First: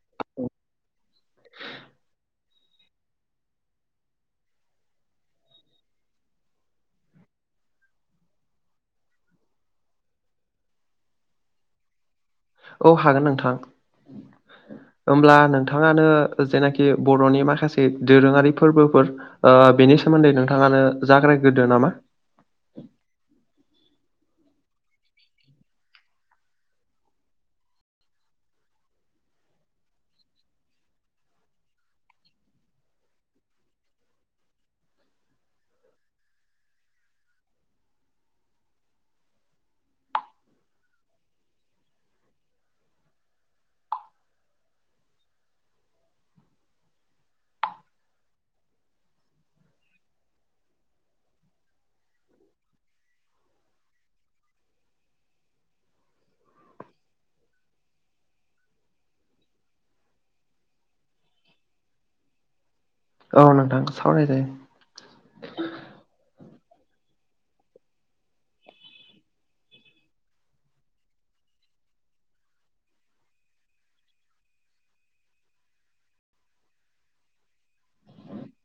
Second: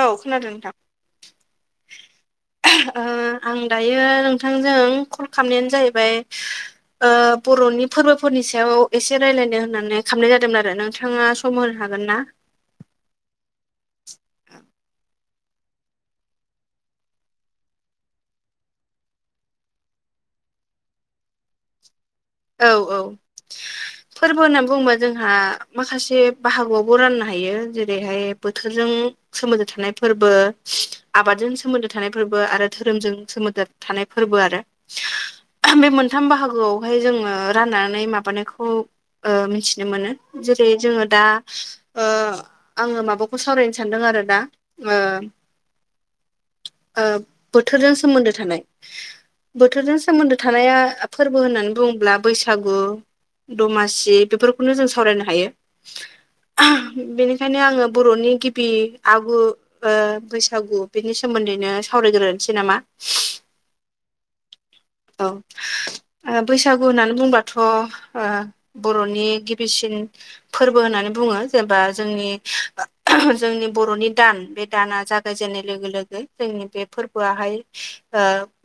औ, खोनादों नोंथां। ओ आं दायो नोंथांजों कल खालामनायानो जायैबाय ओ बर'नि फोरबोफोरनि सायाव एसे रायलायनो होननानै खालामनाय जादोंमोन आरो नोंथाङा सम होनो हागोन ना? औ, हागोन नोंथां। होमब्ला नोंथाङानो जेनाखि बर'नि माखासे दोरोङारि फोरबोफोर ओ बेनि सोमोन्दै नोंथाङानो जाग्रायगोरदो नामा। औ औ। [inaudible] फोरबो होननानै बुङोबा जोंहा माखासे बाहागोआवबो रान्नो हायो जेरैहाय बोथोरजों सोमोन्दो थानाय फोरबो आबादजों सोमोन्दो थानाय फोरबो आरो धोरोमजों सोमोन्दो थानाय फोरबो आरो। बे मोनथाम बाहागोआवहाय जोङो राननानै माबानायखौ ओ मिथिनो मोनो। जेरै जोङो दा ओ आङो माबाखौ सावरायनो सान्दों आरो दा ओ ओ बोथोरजों सोमोन्दो थानाय बोथोरजों सोमोन्दो थानाया फोरबो होननानै बुङोब्ला बैसागु, दमासि बेफोरखौनो जों सावरायनो हायो। बेनिखायनो आङो बर'नि गिबि आगु ओ बैसागु बेनि सोमोन्दैनो सावरायग्रोनसै नामा? औ, नोंथां सावराय जायो। औ, ओ बैसा गु होन्नानै बुंबाथ' ओ बर'नि गिबिसिन फोरबो होननानै बुङो जेनेबा जोंनि जोंनि बर'नि दान बे दाना जा जेन्नाय लोगो लोगो जोंनि बे फोरबोआ हाय ओ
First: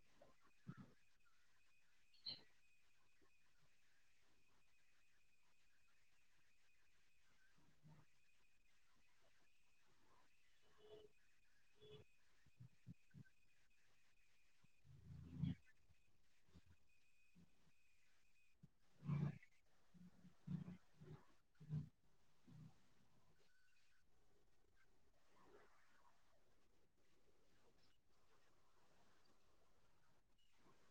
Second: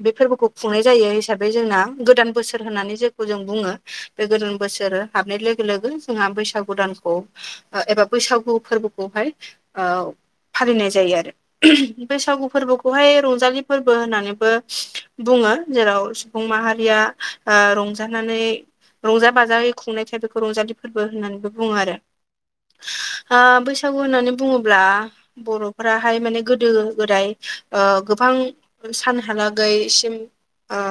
बे फोरबोखौ खुंनाय जायो हिसाबै जोंना गोदान बोसोर होन्नानै जे खै जों बुङो, बे गोदान बोसोर हाबनाय लोगो लोगो जोंहा बैसागु दानखौ ओ एबा बैसागु फोरबोखौहाय ओ फालिनाय जायो आरो। बैसागु फोरबोखौहाय रंजालि फोरबो होन्नानैबो बुङो जेराव सुबुं माहारिया ओ रं जानानै रंजा बाजायै खुंनायखाय बेखौ रंजालि फोरबो होन्नानैबो बुङो आरो। ओ बैसागु होननानै बुङोब्ला बर'फ्राहाय माने गोदो गोदाय ओ गोबां सानहालागैसिम ओ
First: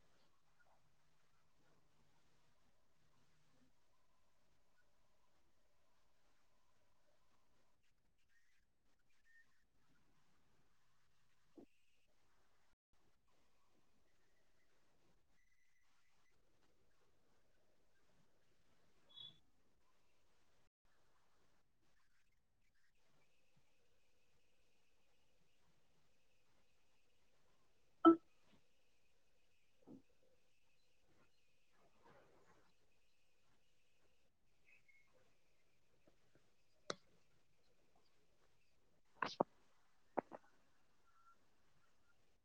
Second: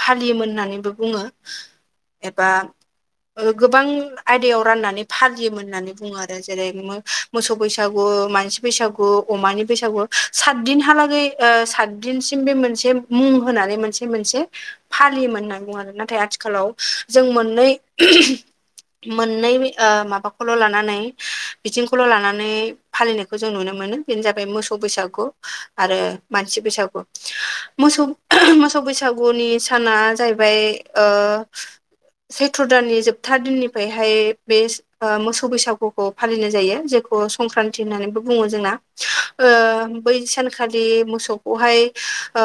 फालियोमोन होन्नानैबो बुङो एबा ओ गोबां आयदायाव राननानै फालियोमोन होननानै बुङो आरो जेरै नोङो मोसौ बैसागु, मानसि बैसागु, अमानि बैसागु सात दिनहालागै ओ सात दिनसिम बे मोनसे मुं होनानै मोनसे मोनसे फालियोमोन होनना बुङो आरो, नाथाय आथि खालाव जों मोन्नै मोन्नै ओ माबाखौल' लानानै बिथिंखौल' लानानै फालिनायखौ जों नुनो मोनो बेनो जाबाय मोसौ बैसागु आरो मानसि बैसागु। मोसौ मोसौ बैसागुनि साना जाहैबाय ओ सैत्र दाननि जोबथा दिननिफ्रायहाय बे ओ मोसौ बैसागुखौ फालिनाय जायो जेखौ संक्रान्ति होन्नानैबो बुङो जोंना। ओ बै सान खालि मोसौखौहाय ओ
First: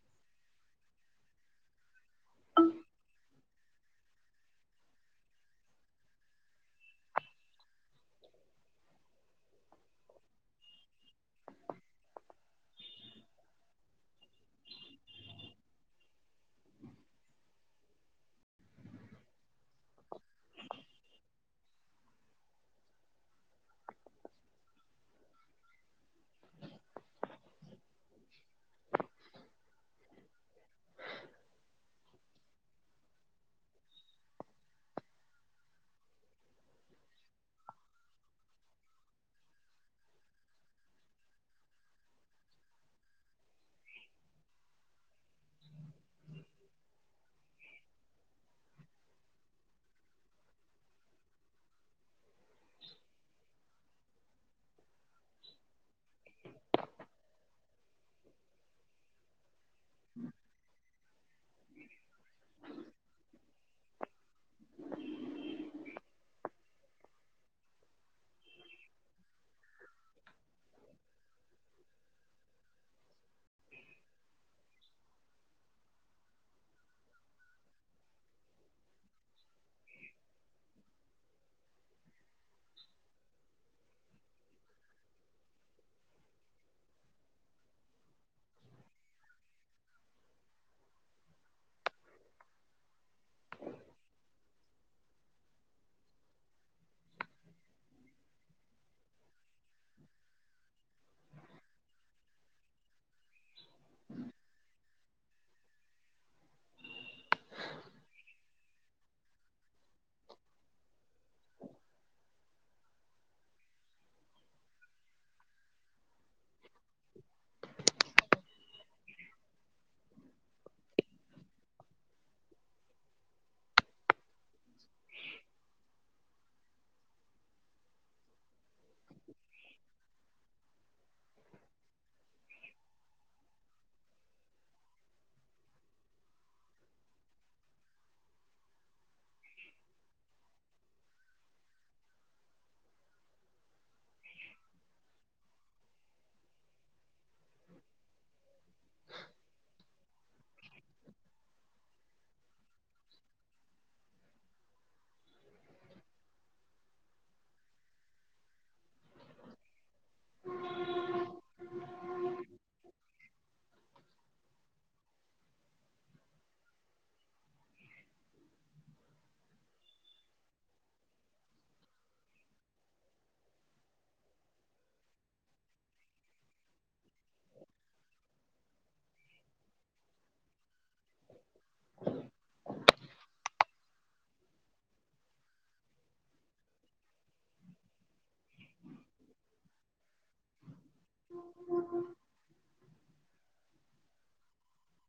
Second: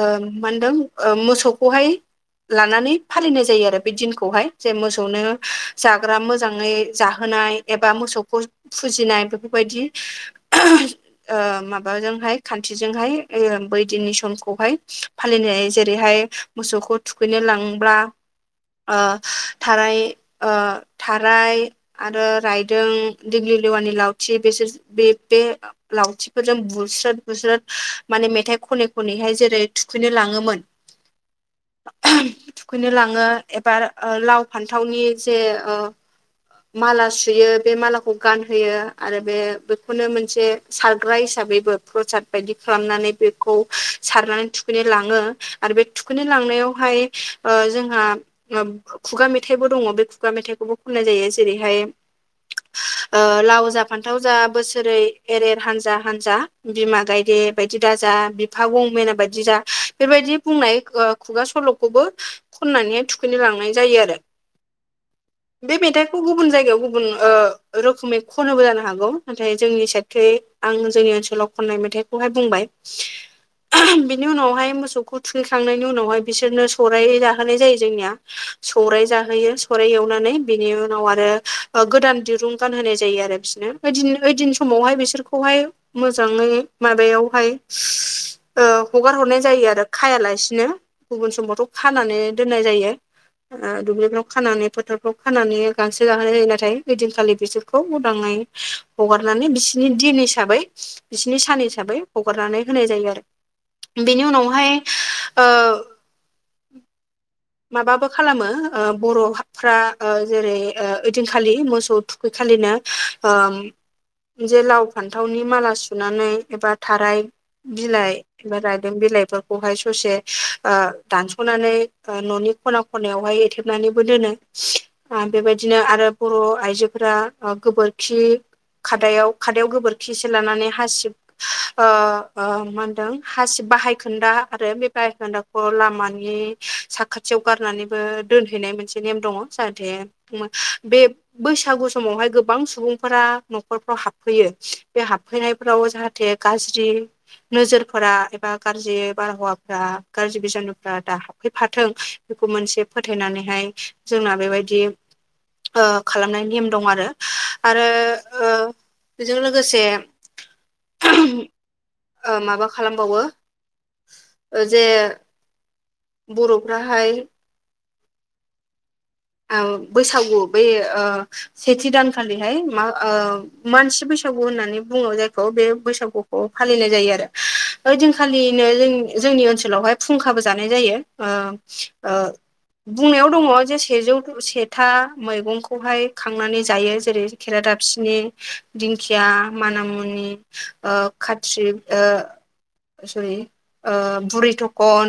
ओ मा होन्दों ओ मोसौखौहाय लानानै फालिनाय जायो आरो बे दिनखौहाय जे मोसौनो जाग्रा मोजाङै जाहोनाय एबा मोसौखौ फुजिनाय बेफोरबायदि ओ माबाजोंहाय खान्थिजोंहाय बै दिननि समखौहाय फालिनाय जेरैहाय मोसौखौ थुखैनो लांब्ला ओ थाराय ओ थाराय आरो रायदों दिगलिलिवानि लावथि बेसोर बे-बे लावथिफोरजों बुस्रोद बुस्रोद माने मेथाइ खनै खनैहाय जेरै थुखैनो लाङोमोन थुखैनो लाङो एबार लाव फान्थावनि जे ओ माला सुयो बे मालाखौ गानहोयो आरो बे बेखौनो मोनसे सारग्रा हिसाबैबो प्रसाद बायदि खालामनानै बेखौ सारनानै थुखैनो लाङो आरो बे थुखैै लांनायावहाय ओ जोंहा खुगा मेथाइबो दङ बे खुगा मेथाइखौबो खननाय जायो जेरैहाय ओ लाव जा फान्थाव जा बोसोरै एरेर हानजा हानजा बिमा गायदे बायदि दाज जा बिफा गंमना बायदि जा बेफोरबायदि बुंनाय खुगा सलखौबो खननानैहाय थुखैनो लांनाय जायो आरो। - [inaudible] बे मेथाइखौ गुबुन जायगायाव गुबुन ओ रोखोमै खनोबो जानो हागौ नाथाय जोंनि साइटखै आं जोंनि ओनसोलाव खननाय मेथाइखौहाय बुंबाय। - [inaudible] बिनि उनावहाय मोसौखौ थुखैखांनायनि उनावहाय बिसोरनो सौराय जाहोनाय जायो जोंनिया। सौराय जाहोयो सौराय एवनानै बिनि उनाव आरो ओ गोदान दिरुं गानहोनाय जायो आरो बिसिनो ओइदिन ओइदिन समावहाय बिसोरखौहाय मोजाङै माबायावहाय ओ हगार हरनाय जायो आरो खायालासिनो गुबुन समावथ' खानानै दोननाय जायो। ओ दुब्लिफ्राव खानानै फोथारफ्राव खानानै गांसो गाहोनाय जायो नाथाय ओइदिनखालि बिसोरखौ उदाङै हगारनानै बिसिनि दिन हिसाबै बिसिनि सान हिसाबै हगारनानै होनाय जायो आरो बेनि उनावहाय ओ माबाबो खालामो ओ बर'फ्रा ओ जेरै ओइदिनखालि मोसौ बेखालिनो ओम जे लाव फान्थावनि माला सुनानै एबा थाराय बिलाइ एबा रायदों बिलाइफोरखौहाय ससे ओ दानस'नानै ओ न'नि खना खनायावहाय एथेबनानैबो दोनो। आ बेबायदिनो आरो बर' आइजोफोरा गोबोरखि खादायाव खादायाव गोबोरखि एसे लानानै हासिब ओ ओ मा होनदों हासि बाहायखोन्दा आरो बे बाहायखोन्दाखौ लामानि साखाथियाव गारनानैबो दोनहैनाय मोनसे नेम दङ जाहाथे मो बे बैसागु समावहाय गोबां सुबुंफोरा नखरफ्राव हाबफैयो बे हाबफैनायफोराव जाहा थे गाज्रि नोजोरफोरा एबा गाज्रि बारहावाफ्रा गाज्रि बिजानुफ्रा दा हाबफैफाथों बेखौ मोनसे फोथायनानैहाय जोंना बेबायदि ओ खालामनाय निम दं आरो आरो ओ बेजों लोगोसे ओ माबा खालामबावो ओ जे बर'फ्रा हाय ओ बैसागु बे ओ सेथि दानखालिहाय मा ओ मानसि बैसागु होननानै बुङो जायखौ बे बैसागुखौ फालिनाय जायो आरो ओइ दिनखालिनो जों जोंनि ओनसोलावहाय फुंखाबो जानाय जायो। ओ ओ बुंनायाव दङ जे सेजौ सेथा मैगंखौहाय खांनानै जायो जेरै खेरादाबफिनि दिंखिया मानामुनि ओ खात्रि ओ है ओ बुरि थखन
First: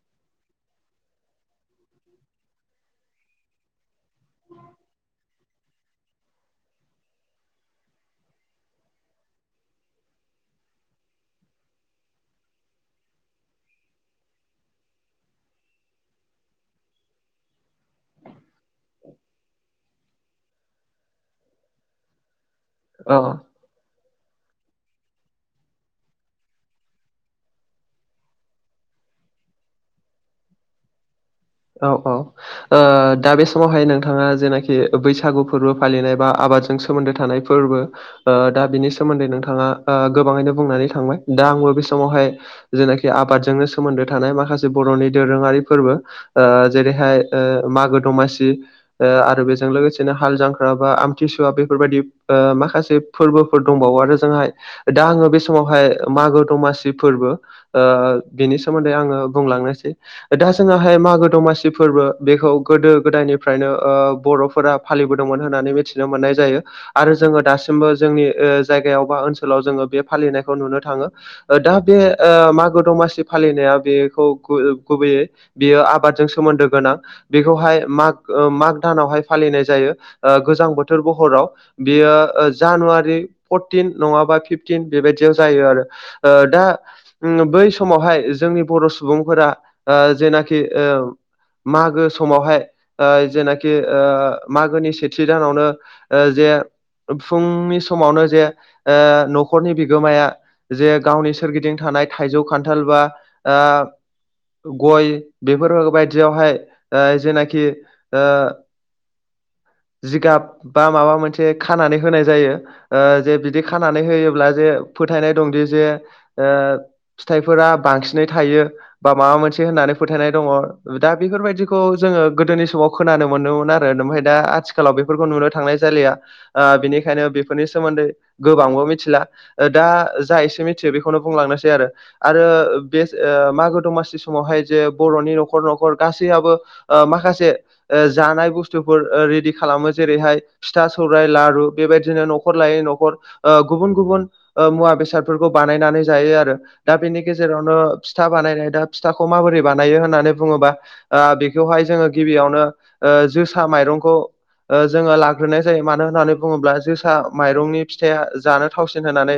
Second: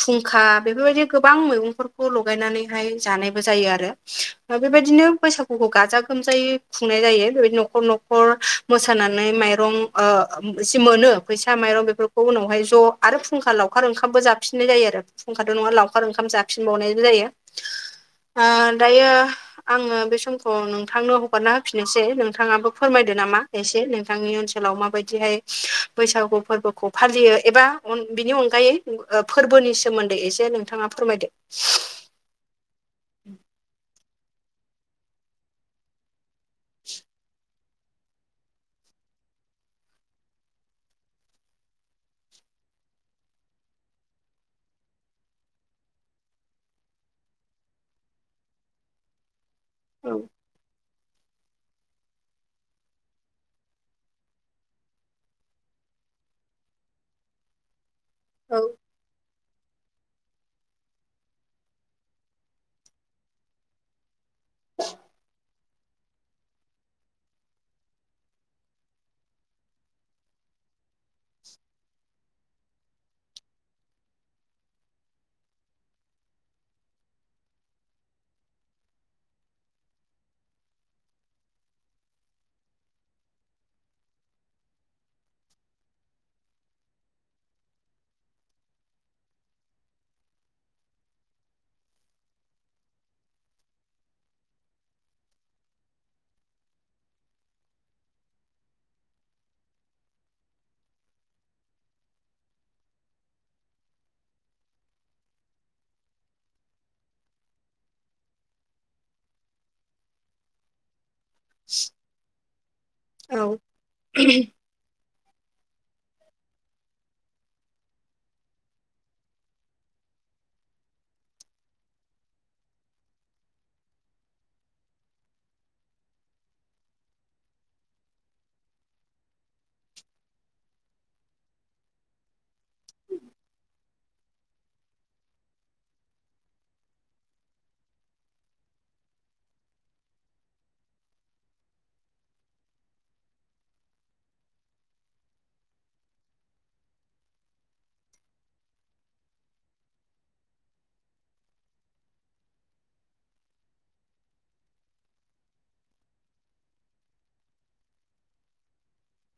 फुंखा बेफोरबायदि गोबां मैगंफोरखौ लगायनानै हाय जानायबो जायो आरो बेबायदिनो बैसागुखौ गाजा गोमजायै खुंनाय जायो बेबायदि नखर न मोसानानै माइरं ओ मोनो फैसा माइरं बे बे उनावहाय ज आरो फुंखा लावखार ओंखामबो जाफिननाय जायो आरो फुंखाथ नङा लावखार ओंखाम जाफिनबावनायबो जायो ओ दायो आङो बे समखौ नोंथांनो हगारना होफिनोसै नोंथाङाबो फोरमायदो औ नामा एसे नोंथांनि ओनसोलाव माबायदिहाय बैसागु फोरबोखौ फालियो एबा बिनि अनगायै फोरबोनि सोमोन्दै एसे नोंथाङा फोरमायदो औ औ ओ दा बे समावहाय नों जेनाखि बैसागु फोरबो फालिनाय बा आबादजों सोमोन्दो थानाय फोरबो ओ दा बिनि सोमोन्दै नोंथाङा ओ गोबाङैनो बुंनानै थांबाय दा आंबो बे समावहाय जेनाखि आबादजोंनो सोमोन्दो थानाय माखासे बर'निनि दोरोङारि फोरबो ओ जेरैहाय मागो दमासि आरो बेजों औ लोगोसेनो हाल जांख्रा बा आम सुवा बेफोरबायदि ओ माखासे फोरबोफोर दंबावो आरो जोंहाय दा आङो बे समावहाय मागो दमासि फोरबो ओ बेनि औ सोमोन्दै आङो बुंलांनोसै दा जोंङाहाय मागो दमासि फोरबो बेखौ गोदो गोदायनिफ्रायनो ओ बरफोरा फालिबोदोंमोन होननानै मिथिनो मोननाय जायो आरो जोङो दासिमबो जोंनि ओ जायगायाव बा ओनसोलाव जोङो बे फालिनायखौ नुनो थाङो दा बे ओ मागो दमासि फालिनाया बेखौ गुबैयै बेयो आबादजों सोमोन्दो गोनां बेखौहाय माग माग दानावहाय फालिनाय जायो ओ गोजां बोथोर बहराव बियो जानुवारि फरटिन नङाबा फिफटिन बेबायदियाव जायो आरो ओ दा बै समावहाय जोंनि बर सुबुंफोरा ओ जेनाखि ओ मागो समावहाय ओ जेनाखि ओ मागोनि सेथि दानावनो ओ जे फुंनि समावनो जे ओ नखरनि बिगोमाया जे गावनि सोरगिदिं थानाय थाइजौ खान्थाल बा ओ गय बेफोर बायदियावहाय ओ जेनाखि ओ जिगाब बा माबा मोनसे खानानै होनाय जायो ओ जे औ बिदि खानानै होयोब्ला जे फोथायनाय दंदि जे ओ फिथाइफोरा बांसिनै थायो बा माबा मोनसे होननानै फोथायनाय दङ दा बेफोरबायदिखौ जोङो गोदोनि समाव खोनानो मोनोमोन आरो ओमफ्राय दा आथिखालाव बे फोरखौ नुनो थांनाय जलिया ओ बिनिखायनो बेफोरनि सोमोन्दै गोबांबो मिथिला दा जा एसे मिथियो बेखौनो बुंलांनोसै आरो आरो बे मागो दमासि समावहाय जे बर'नि न'खर न'खर खर गासैयाबबो माखासे जानाय बुस्थुफोर रेडि खालामो जेरैहाय फिथा सौराइ लारु बेबायदिनो न'खर लायै न'खर गुबुन गुबुन मुवा बेसादफोरखौ बानायनानै जायो आरो दा बेनि गेजेरावनो फिथा बानायनाय दा फिथाखौ माबोरै बानायो होननानै बुङोबा आ बेखौहाय जोङो गिबियावनो जोसा माइरंखौ जोङो लाग्रोनाय जायो मानो होननानै बुङोब्ला जोसा माइरंनि फिथाइआ जानो थावसिन होननानै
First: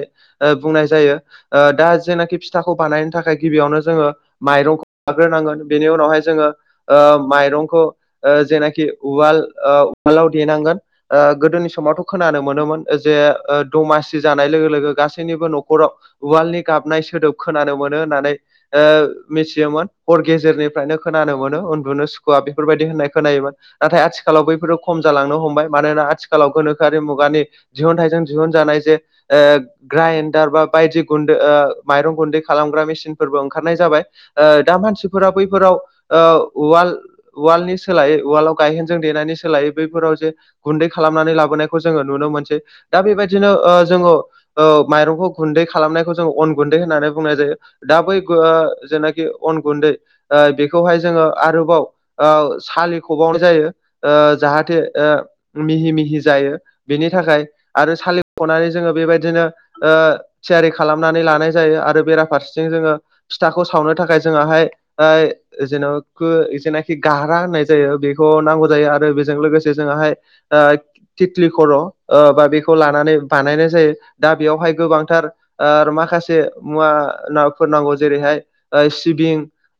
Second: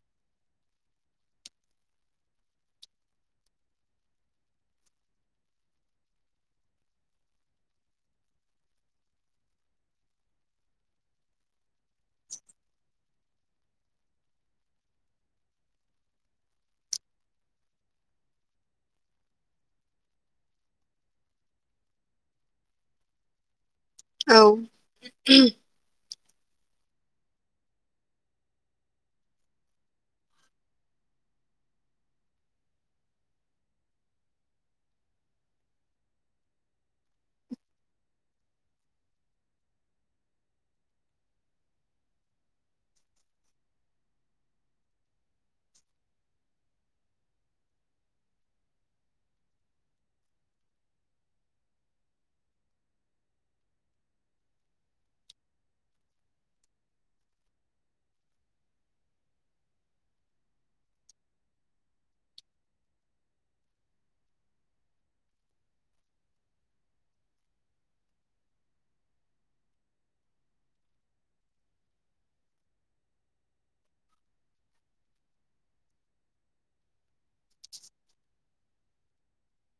बुंनाय जायो दा जेनाखि फिथाखौ बानायनो थाखाय गिबियावनो जोङो माइरंखौ लाग्रोनांगोन बेनि उनावहाय जोङो ओ माइरंखौ ओ जेनाखि उवाल उवालाव देनांगोन ओ गोदोनि समावथ' खोनानो मोनोमोन जे दमासि जानाय लोगो लोगो गासैनिबो न'खराव वाल्डनि गाबनाय सोदोब खोनानो मोनो होननानै ओ मिथियोमोन हर गेजेरनिफ्रायनो खोनानो मोनो उन्दुनो सुखुवा बेफोरबायाददि होननाय खोनायोमोन नाथाय औ आथिखालाव बैफोरो खम जालांनो हमबाय मानोना आथिखालाव गोनोखोआरि मुगानि दिहुनथाइजों दिहुनजानाय जे ग्राइडार बा बायदि गुन्दो ओ माइरं गुन्दै खालामग्रा मेसिनफोरबो ओंखारनाय जाबाय। ओ दा मानसिफोरा बैफोराव ओ उवाल उवालनि सोलायै उवालआव गायहेनजों देनानै सोलायै बैफोराव जे गुन्दै खालामनानै लाबोनायखौ जोङो नुनो मोनसै दा बेबायदिनो ओ जोङो ओ माइरंखौ गुन्दै खालामनायखौ जोङो अन गुन्दै होननानै बुंनाय जायो। दा बै गो ओ जेनाखि अन गुन्दै ओ बे खौहाय जोङो आरोबाव ओ सालिखबावनाय जायो ओ जाहाथे ओ मिहि मिहि जायो बेनि थाखाय आरो सालिख'नानै जोङो बेबायदिनो ओ थियारि खालामनानै लानाय जायो आरो बेराफारसेथिं जोङो फिथाखौ सावनो थाखाय जोङाहाय ओइ जेन' [unintelligible] जेनाखि गारहा होननाय जायो बेखौ नांगौ जायो आरो बेजों लोगोसे जोङाहाय ओ तिथलि खर' ओ बा बेखौ लानानै बानायनाय जायो दा बेयावहाय गोबांथार ओ आरो माखासे मुवा नावफोर नांगौ जेरैहाय ओ सिबिं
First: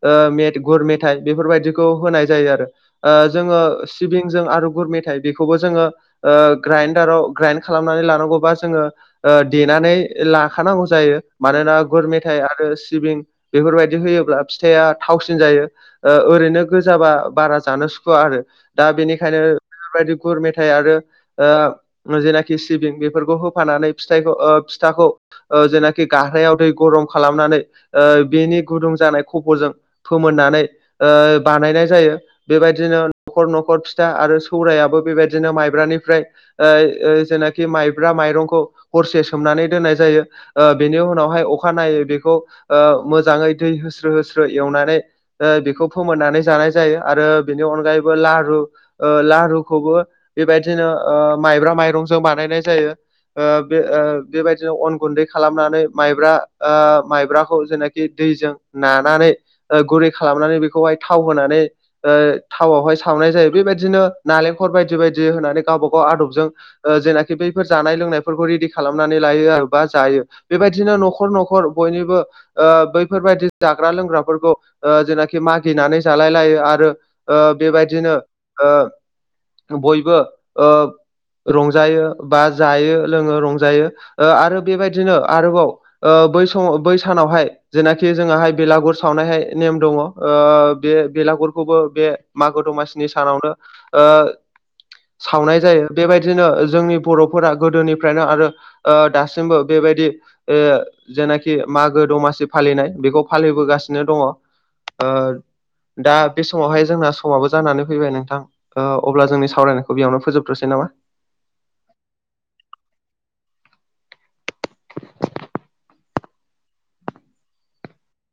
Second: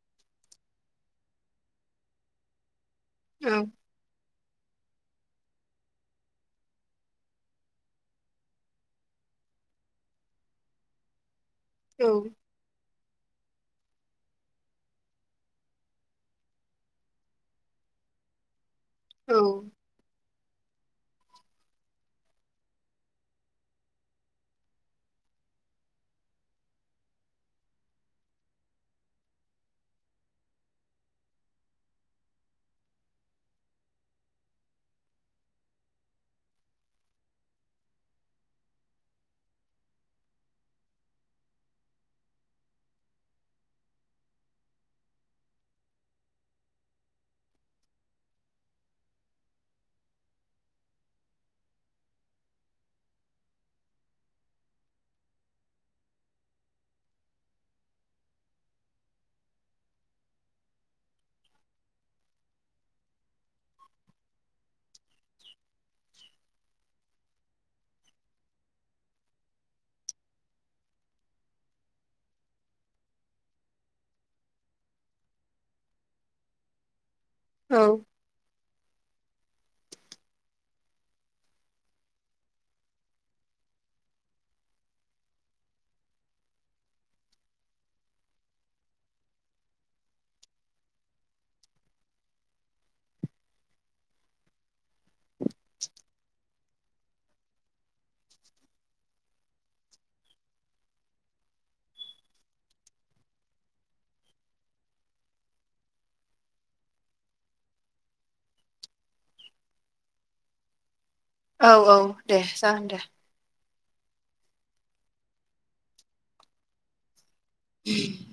ओ मेथ गुर मेथाइ बेफोरबायदिखौ होनाय जायो आरो ओ औ जोङो सिबिंजों आरो गुर मेथाइ बेखौबो जोङो ओ ग्राइडाराव ग्राइन्ड खालामनानै लानांगौबा जोङो ओ देनानै लाखानांगौ जायो मानोना गुर मेथाइ आरो सिबिं बेफोरबायदि होयोब्ला फिथाइया थावसि सिन जायो ओ ओरैनो गोजाबा बारा जानो सुखुवा आरो दा औ बेनिखायनो बेफोरबायदि गुर मेथाइ आरो ओ नुजेनाखि सिबिं बिफोरखौ होफानानै फिथाइखौ ओ फिथाखौ ओ जेनाखि गारहायाव दै गरम खालामनानै ओ बेनि गुदुं जानाय खफ'जों फोमोननानै ओ बानायनाय जायो। बेबायदिनो खर न'खर फिथा आरो सौरायाबो बेबायदिनो माइब्रानिफ्राय ओ ओ जेनाखि माइब्रा माइरंखौ हरसे सोमनानै दोननाय जायो। ओ बेनि उनावहाय अखानायै बेखौ ओ मोजाङै दै होस्रो होस्रो एवनानै ओ बिखौ फोमोननानै जानाय जायो आरो बेनि अनगायैबो लारु ओ लारुखौबो बेबायदिनो ओ माइब्रा माइरंजों बानायनाय जायो। ओ बे ओ बेबायदिनो अन गुन्दै खालामनानै माइब्रा ओ माइब्राखौ जेनाखि दैजों नानानै ओ गुरै खालामनानै बेखौहाय थाव होनानै ओ थाव आवहाय सावनाय जायो बेबायदिनो नालेंखर बायदि बायदि होनानै गावब गाव आदबजों ओ जेनाखि बैफोर जानाय लोंनायफोरखौ रेडि खालामनानै लायो आरो बा जायो। बेबायदिनो न'खर न'खर बयनिबो ओ बैफोरबायदि दाग्रा लोंग्राफोरखौ ओ जेनाखि मागिनानै जालाय लायो आरो ओ औ बेबायदिनो ओ बयबो ओ रंजायो बा जायो लोङो रंजायो ओ आरो बेबायदिनो आरोबाव ओ बै समाव बै सानावहाय जेनाखि जोङोहाय बेलागुर सावनायहाय नेम दङ ओ बे बेलागुरखौबो बे मागो दमासिनि सानावनो ओ सावनाय जायो बेबायदिनो जोंनि बर'फोरा गोदोनिफ्रायनो आरो ओ दासिमबो बेबायदि ओ जेनाखि मागो दमासि फालिनाय बेखौ फालिबोगासिनो दङ। ओ दा बे समावहाय जोंना समाबो जानानै फैबाय नोंथां। ओ अब्ला जोंनि सावरायनायखौ बेयावनो फोजोबथ'सै नामा? औ औ दे जागोन दे। [inaudible]